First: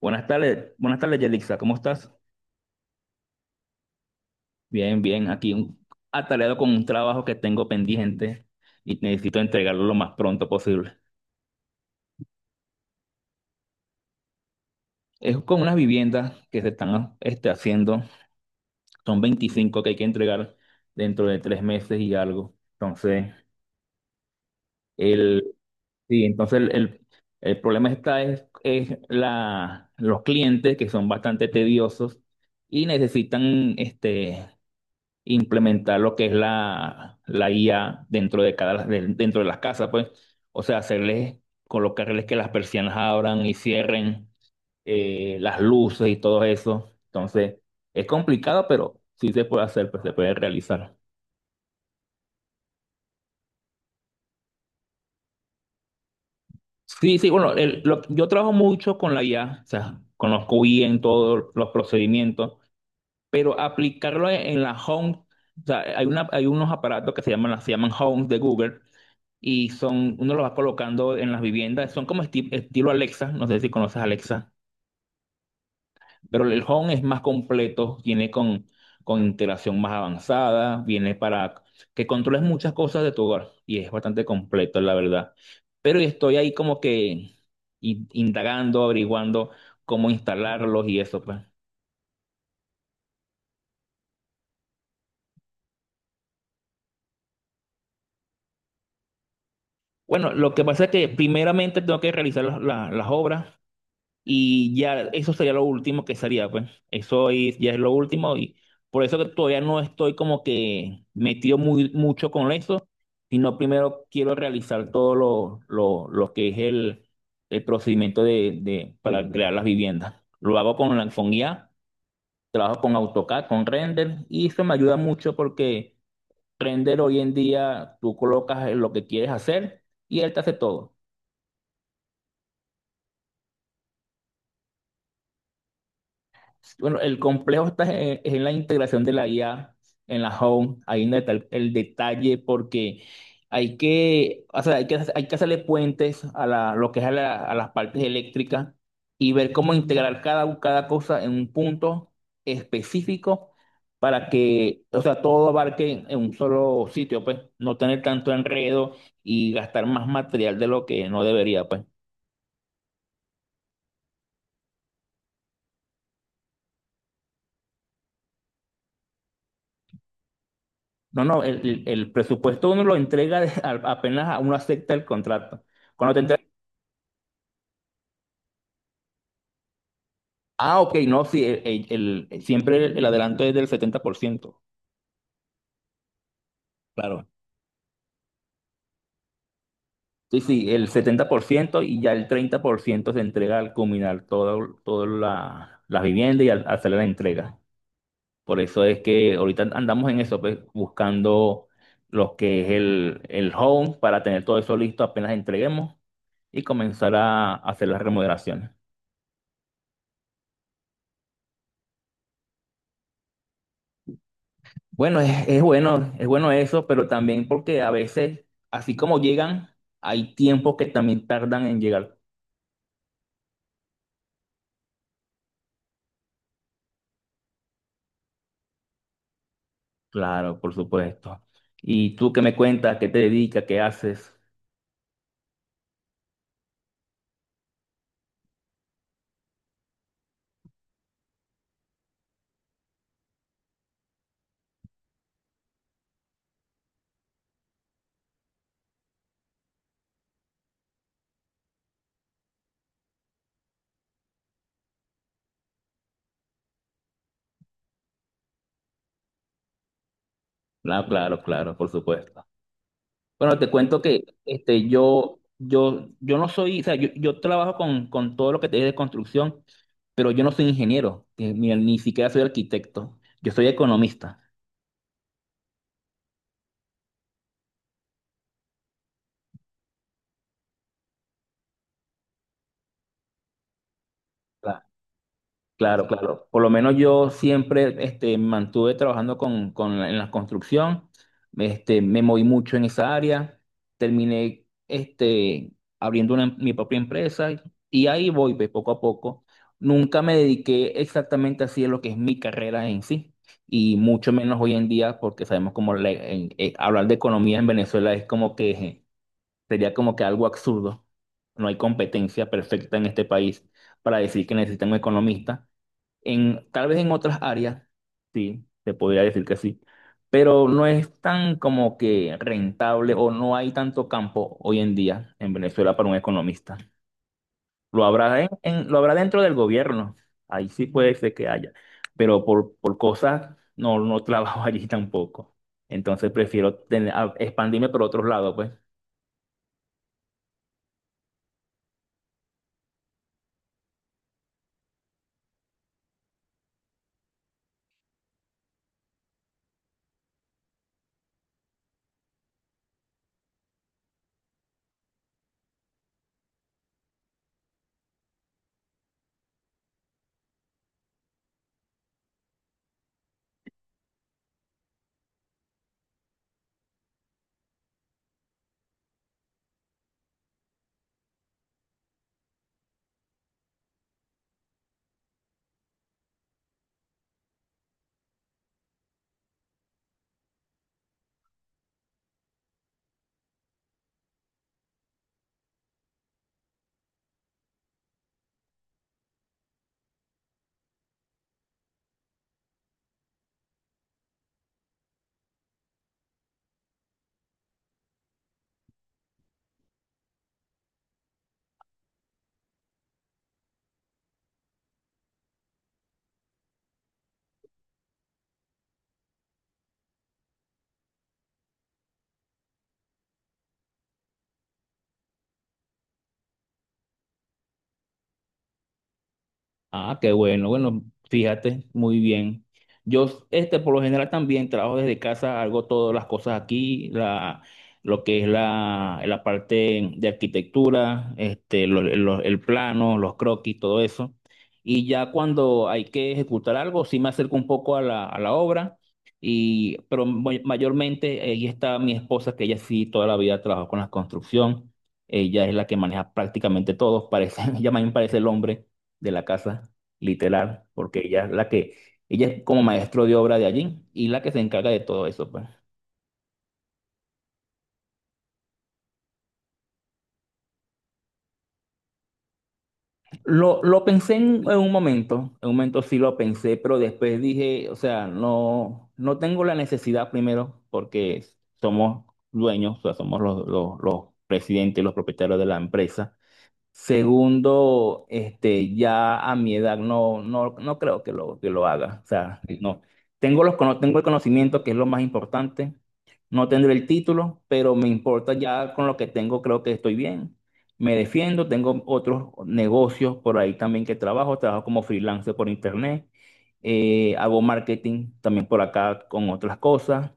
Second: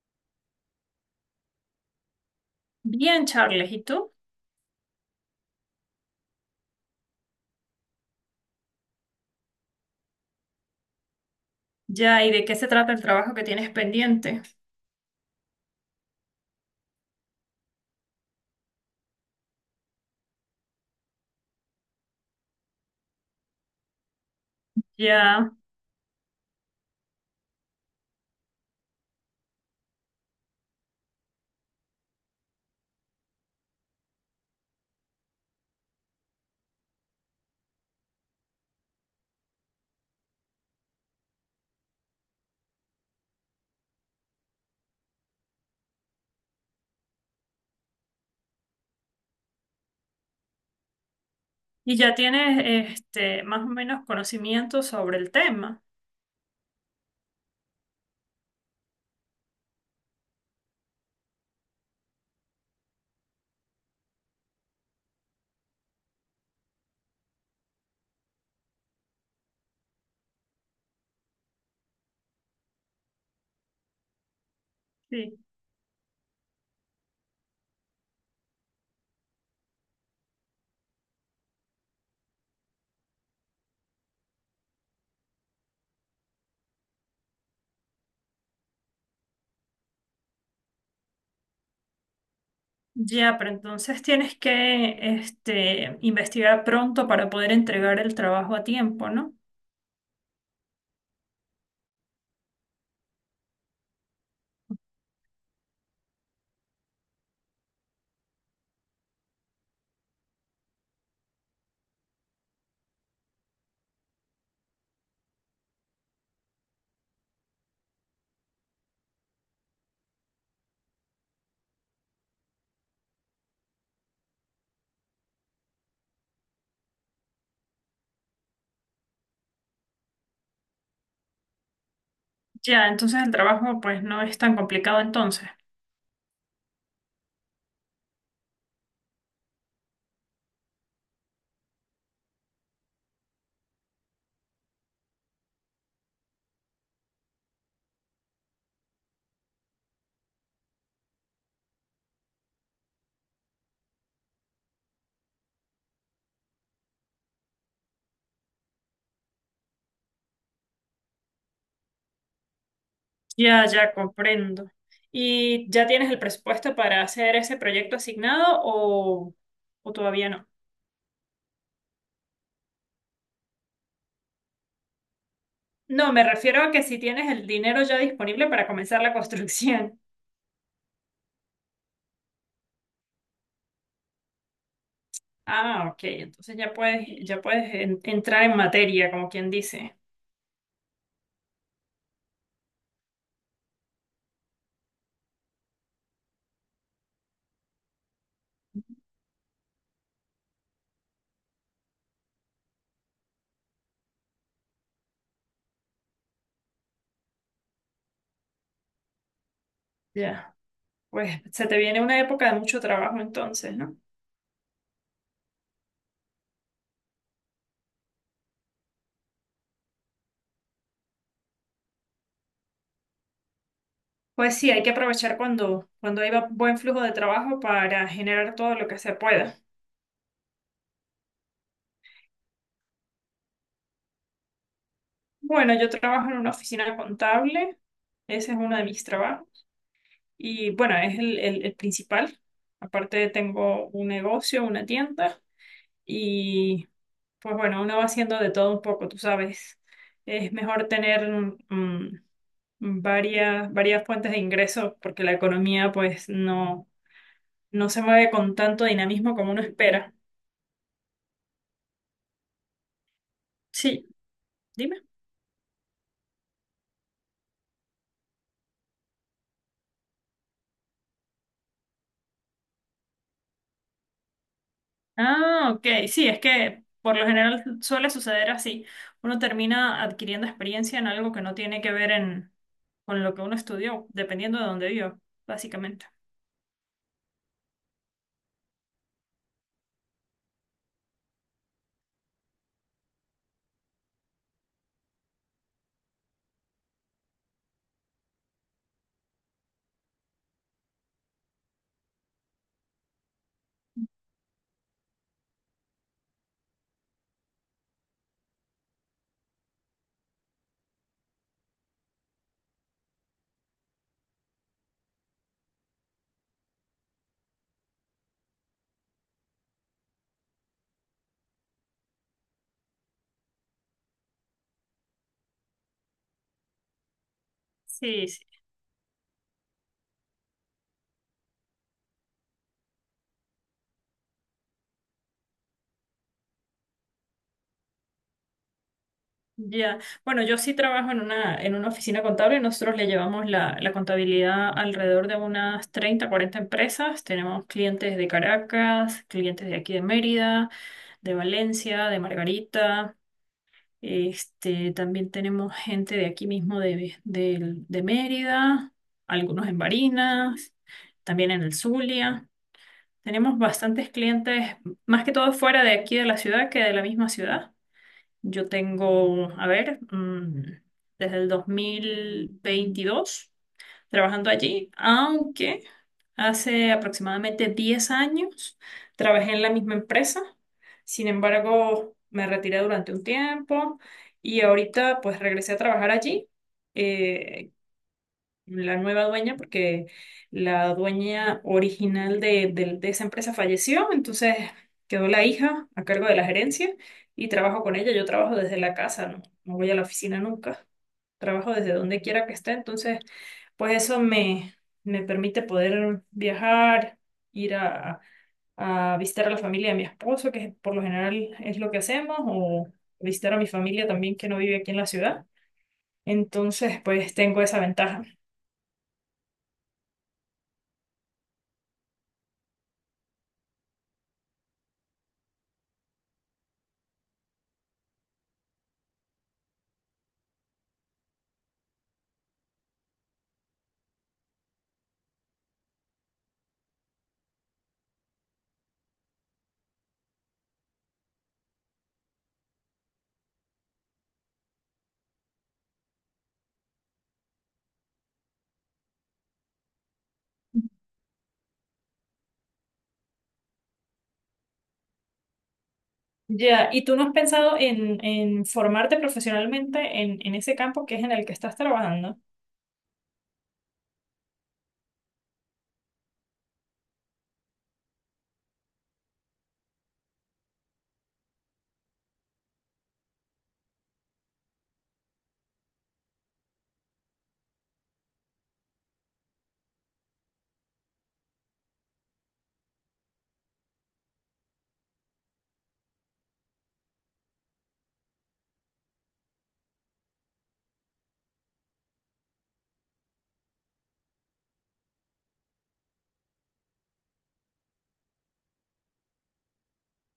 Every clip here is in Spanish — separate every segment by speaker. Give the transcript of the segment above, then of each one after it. Speaker 1: Buenas tardes, Yelixa, ¿cómo estás?
Speaker 2: Bien, Charles, ¿y tú?
Speaker 1: Bien, bien, aquí atareado con un trabajo que tengo pendiente y necesito entregarlo lo más pronto posible.
Speaker 2: Ya, ¿y de qué se trata el trabajo que tienes pendiente?
Speaker 1: Es con unas viviendas que se están haciendo, son 25 que hay que entregar dentro de 3 meses y algo. Entonces,
Speaker 2: Ya,
Speaker 1: el, sí, el problema está es la, los clientes que son bastante tediosos y necesitan implementar lo que es la IA dentro de dentro de las casas, pues. O sea, colocarles que las persianas abran y cierren, las luces y todo eso. Entonces, es complicado, pero sí se puede hacer, pues se puede realizar.
Speaker 2: y ya tienes más o menos conocimiento sobre el tema.
Speaker 1: Sí, sí, bueno, yo trabajo mucho con la IA. O sea, conozco bien todos los procedimientos, pero aplicarlo en la Home. O sea, hay unos aparatos que se llaman Home de Google, y son, uno los va colocando en las viviendas, son como estilo Alexa, no sé si conoces Alexa,
Speaker 2: Sí.
Speaker 1: pero el Home es más completo, viene con integración más avanzada, viene para que controles muchas cosas de tu hogar y es bastante completo, la verdad. Pero estoy ahí como que indagando, averiguando cómo instalarlos y eso, pues.
Speaker 2: Ya, pero entonces tienes que investigar pronto para poder entregar el trabajo a tiempo, ¿no?
Speaker 1: Bueno, lo que pasa es que primeramente tengo que realizar las obras. Y ya, eso sería lo último que sería, pues. Ya es lo último y por eso que todavía no estoy como que metido mucho con eso, sino primero quiero realizar todo lo que es el procedimiento para crear las viviendas. Lo hago con la con IA, trabajo con AutoCAD, con Render y eso me ayuda mucho porque Render hoy en día tú colocas lo que quieres hacer y él te hace todo.
Speaker 2: Ya, entonces el trabajo pues no es tan complicado entonces.
Speaker 1: Bueno, el complejo está en la integración de la IA en la home, ahí donde está el detalle, porque o sea, hay que hacerle puentes a la, lo que es a, la- a las partes eléctricas y ver cómo integrar cada cosa en un punto específico para que, o sea, todo abarque en un solo sitio, pues, no tener tanto enredo y gastar más material de lo que no debería, pues.
Speaker 2: Ya, ya comprendo. ¿Y ya tienes el presupuesto para hacer ese proyecto asignado o todavía no?
Speaker 1: No, no, el presupuesto uno lo entrega apenas uno acepta el contrato.
Speaker 2: No,
Speaker 1: Cuando te
Speaker 2: me
Speaker 1: entrega,
Speaker 2: refiero a que si tienes el dinero ya disponible para comenzar la construcción.
Speaker 1: ah, ok, no, sí, siempre el adelanto es del 70%.
Speaker 2: Ah, ok, entonces
Speaker 1: Claro.
Speaker 2: ya puedes entrar en materia, como quien dice.
Speaker 1: Sí, sí, el 70% y ya el 30% se entrega al culminar todo, toda la vivienda y al hacer la entrega. Por eso es que ahorita andamos en eso, pues, buscando lo que es el home para tener todo eso listo apenas entreguemos y comenzar a hacer las remodelaciones.
Speaker 2: Ya, pues se te viene una época de mucho trabajo entonces, ¿no?
Speaker 1: Bueno, es bueno, es bueno eso, pero también porque a veces, así como llegan, hay tiempos que también tardan en llegar.
Speaker 2: Pues sí, hay que aprovechar cuando hay buen flujo de trabajo para generar todo lo que se pueda.
Speaker 1: Claro, por supuesto. ¿Y tú qué me cuentas? ¿Qué te dedicas? ¿Qué haces?
Speaker 2: Bueno, yo trabajo en una oficina contable, ese es uno de mis trabajos, y bueno, es el principal. Aparte tengo un negocio, una tienda. Y pues bueno, uno va haciendo de todo un poco, tú sabes. Es mejor tener mm, varias fuentes de ingresos porque la economía pues no se mueve con tanto dinamismo como uno espera.
Speaker 1: Claro, claro, claro, por supuesto. Bueno, te cuento
Speaker 2: Sí,
Speaker 1: que
Speaker 2: dime.
Speaker 1: yo no soy, o sea, yo trabajo con todo lo que te dije de construcción, pero yo no soy ingeniero, ni siquiera soy arquitecto, yo soy economista.
Speaker 2: Ah, ok, sí, es que por lo general suele suceder así. Uno termina adquiriendo experiencia en algo que no tiene que ver con lo que uno estudió, dependiendo de dónde viva,
Speaker 1: Claro,
Speaker 2: básicamente.
Speaker 1: claro. Por lo menos yo siempre me mantuve trabajando en la construcción, me moví mucho en esa área, terminé mi propia empresa y ahí voy pues, poco a poco. Nunca me dediqué exactamente así a lo que es mi carrera en sí y mucho menos hoy en día porque sabemos como hablar de economía en Venezuela es como que sería como que algo absurdo. No hay competencia perfecta en este país para decir que necesitan un economista. Tal vez en otras áreas, sí, se podría decir que sí, pero no es tan como que rentable o no hay tanto campo hoy en día en Venezuela para un economista. Lo
Speaker 2: Sí,
Speaker 1: habrá,
Speaker 2: sí.
Speaker 1: lo habrá dentro del gobierno, ahí sí puede ser que haya, pero por cosas no, no trabajo allí tampoco. Entonces prefiero expandirme por otros lados, pues.
Speaker 2: Ya, bueno, yo sí trabajo en una oficina contable. Nosotros le llevamos la, la contabilidad alrededor de unas 30-40 empresas. Tenemos clientes de Caracas, clientes de aquí de Mérida, de Valencia, de Margarita. Este, también tenemos gente de aquí mismo de Mérida, algunos en Barinas, también en el Zulia. Tenemos bastantes clientes, más que todo fuera de aquí de la ciudad que de la misma ciudad. Yo tengo, a ver, desde el 2022 trabajando allí, aunque hace aproximadamente 10 años trabajé en la misma empresa. Sin embargo, me retiré durante un tiempo y ahorita pues regresé a trabajar allí. Eh, la nueva dueña, porque la dueña original de esa empresa falleció, entonces quedó la hija a cargo de la gerencia y trabajo con ella. Yo trabajo desde la casa, no, no voy a la oficina nunca. Trabajo desde donde quiera que esté, entonces pues eso me, me permite poder viajar, ir a visitar a la familia de mi esposo, que por lo general es lo que hacemos, o visitar a mi familia también que no vive aquí en la ciudad. Entonces, pues tengo esa ventaja.
Speaker 1: Ah, qué bueno. Bueno, fíjate, muy bien. Yo, por lo general también trabajo desde casa, hago todas las cosas aquí, lo que es la parte de arquitectura, el plano, los croquis, todo eso. Y ya cuando hay que ejecutar algo, sí me acerco un poco a la obra, pero mayormente ahí está mi esposa, que ella sí toda la vida trabajó con la construcción. Ella es la que maneja prácticamente todo, parece, ella más bien parece el hombre de la casa, literal, porque ella es como maestro de obra de allí y la que se encarga de todo eso, pues.
Speaker 2: Ya, ¿y tú no has pensado en formarte profesionalmente en ese campo que es en el que estás trabajando?
Speaker 1: Lo pensé en un momento sí lo pensé, pero después dije, o sea, no, no tengo la necesidad primero porque somos dueños, o sea, somos los presidentes, los propietarios de la empresa. Segundo, ya a mi edad no creo que que lo haga. O sea, no. Tengo tengo el conocimiento, que es lo más importante. No tendré el título, pero me importa ya con lo que tengo, creo que estoy bien. Me defiendo, tengo otros negocios por ahí también que trabajo. Trabajo como freelancer por internet. Hago marketing también por acá con otras cosas.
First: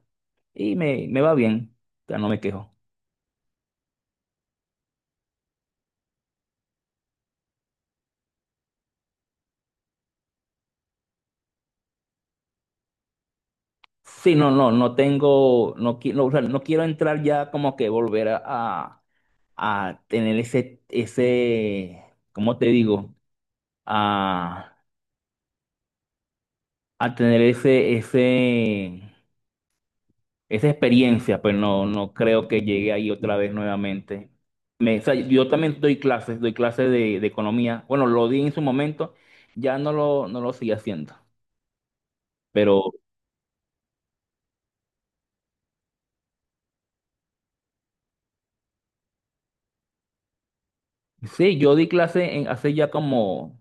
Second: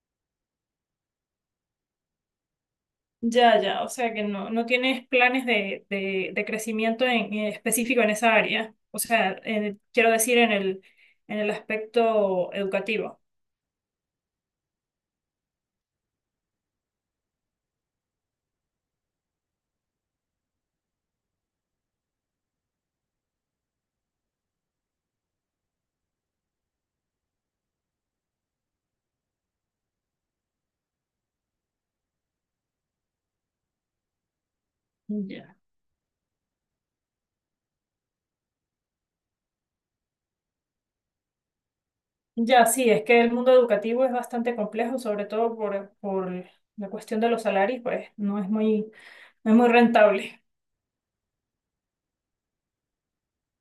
Speaker 1: Y me va bien. O sea, no me quejo.
Speaker 2: Ya, ya, o sea que no, no tienes planes de crecimiento en específico en esa área. O sea, quiero decir en el aspecto educativo.
Speaker 1: Sí, no, no, no tengo, no, no, o sea, no quiero entrar ya como que volver a tener ese, ¿cómo te digo? A, a tener esa experiencia, pues no, no creo que llegue ahí otra vez nuevamente. Yo
Speaker 2: Ya.
Speaker 1: también doy clases, de economía. Bueno, lo di en su momento, ya no lo sigo haciendo.
Speaker 2: Ya, sí,
Speaker 1: Pero
Speaker 2: es que el mundo educativo es bastante complejo, sobre todo por la cuestión de los salarios, pues no es muy, no es muy rentable.
Speaker 1: sí, yo di clases hace ya como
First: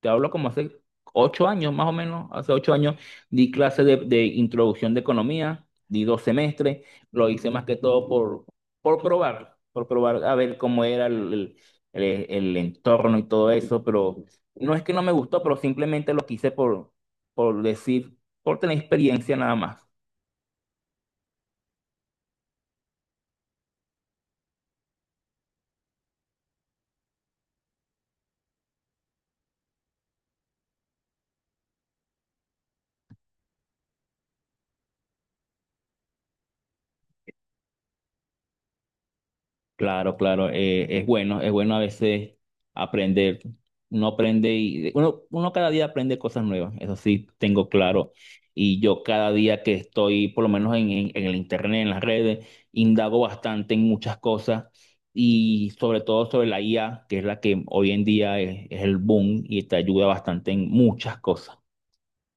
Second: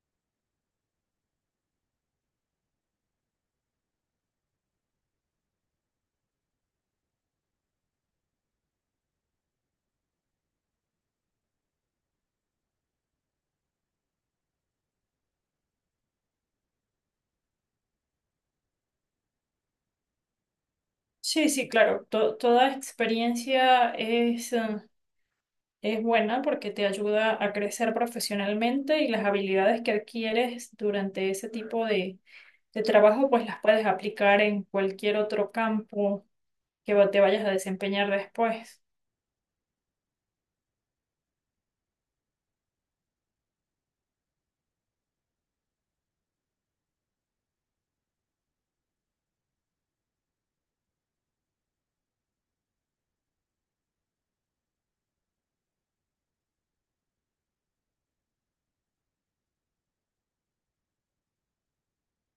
Speaker 1: te hablo como hace 8 años, más o menos, hace 8 años di clase de introducción de economía, di 2 semestres, lo hice más que todo por probar a ver cómo era el entorno y todo eso, pero no es que no me gustó, pero simplemente lo quise por decir, por tener experiencia nada más.
Speaker 2: Sí, sí, claro, toda experiencia es... es buena porque te ayuda a crecer profesionalmente y las habilidades que adquieres durante ese tipo de trabajo, pues las puedes aplicar en cualquier otro campo que te vayas a desempeñar después.
Speaker 1: Claro, claro, es bueno a veces aprender. Uno aprende y uno cada día aprende cosas nuevas, eso sí tengo claro. Y yo cada día que estoy, por lo menos en el internet, en las redes, indago bastante en muchas cosas y sobre todo sobre la IA, que es la que hoy en día es el boom y te ayuda bastante en muchas cosas.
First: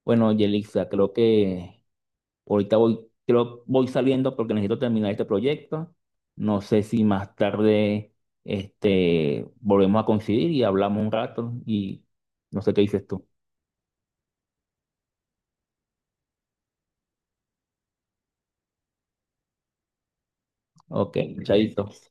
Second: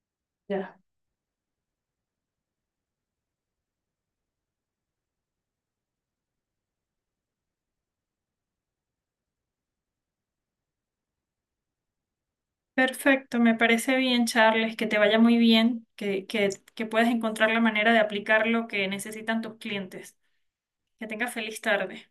Speaker 1: Bueno,
Speaker 2: Ya.
Speaker 1: Yelixa, creo que ahorita voy, voy saliendo porque necesito terminar este proyecto. No sé si más tarde volvemos a coincidir y hablamos un rato y no sé qué dices tú.
Speaker 2: Perfecto, me parece bien, Charles, que te vaya muy bien, que puedas encontrar la manera de aplicar lo que necesitan tus clientes. Que
Speaker 1: Ok,
Speaker 2: tengas feliz
Speaker 1: chaito.
Speaker 2: tarde.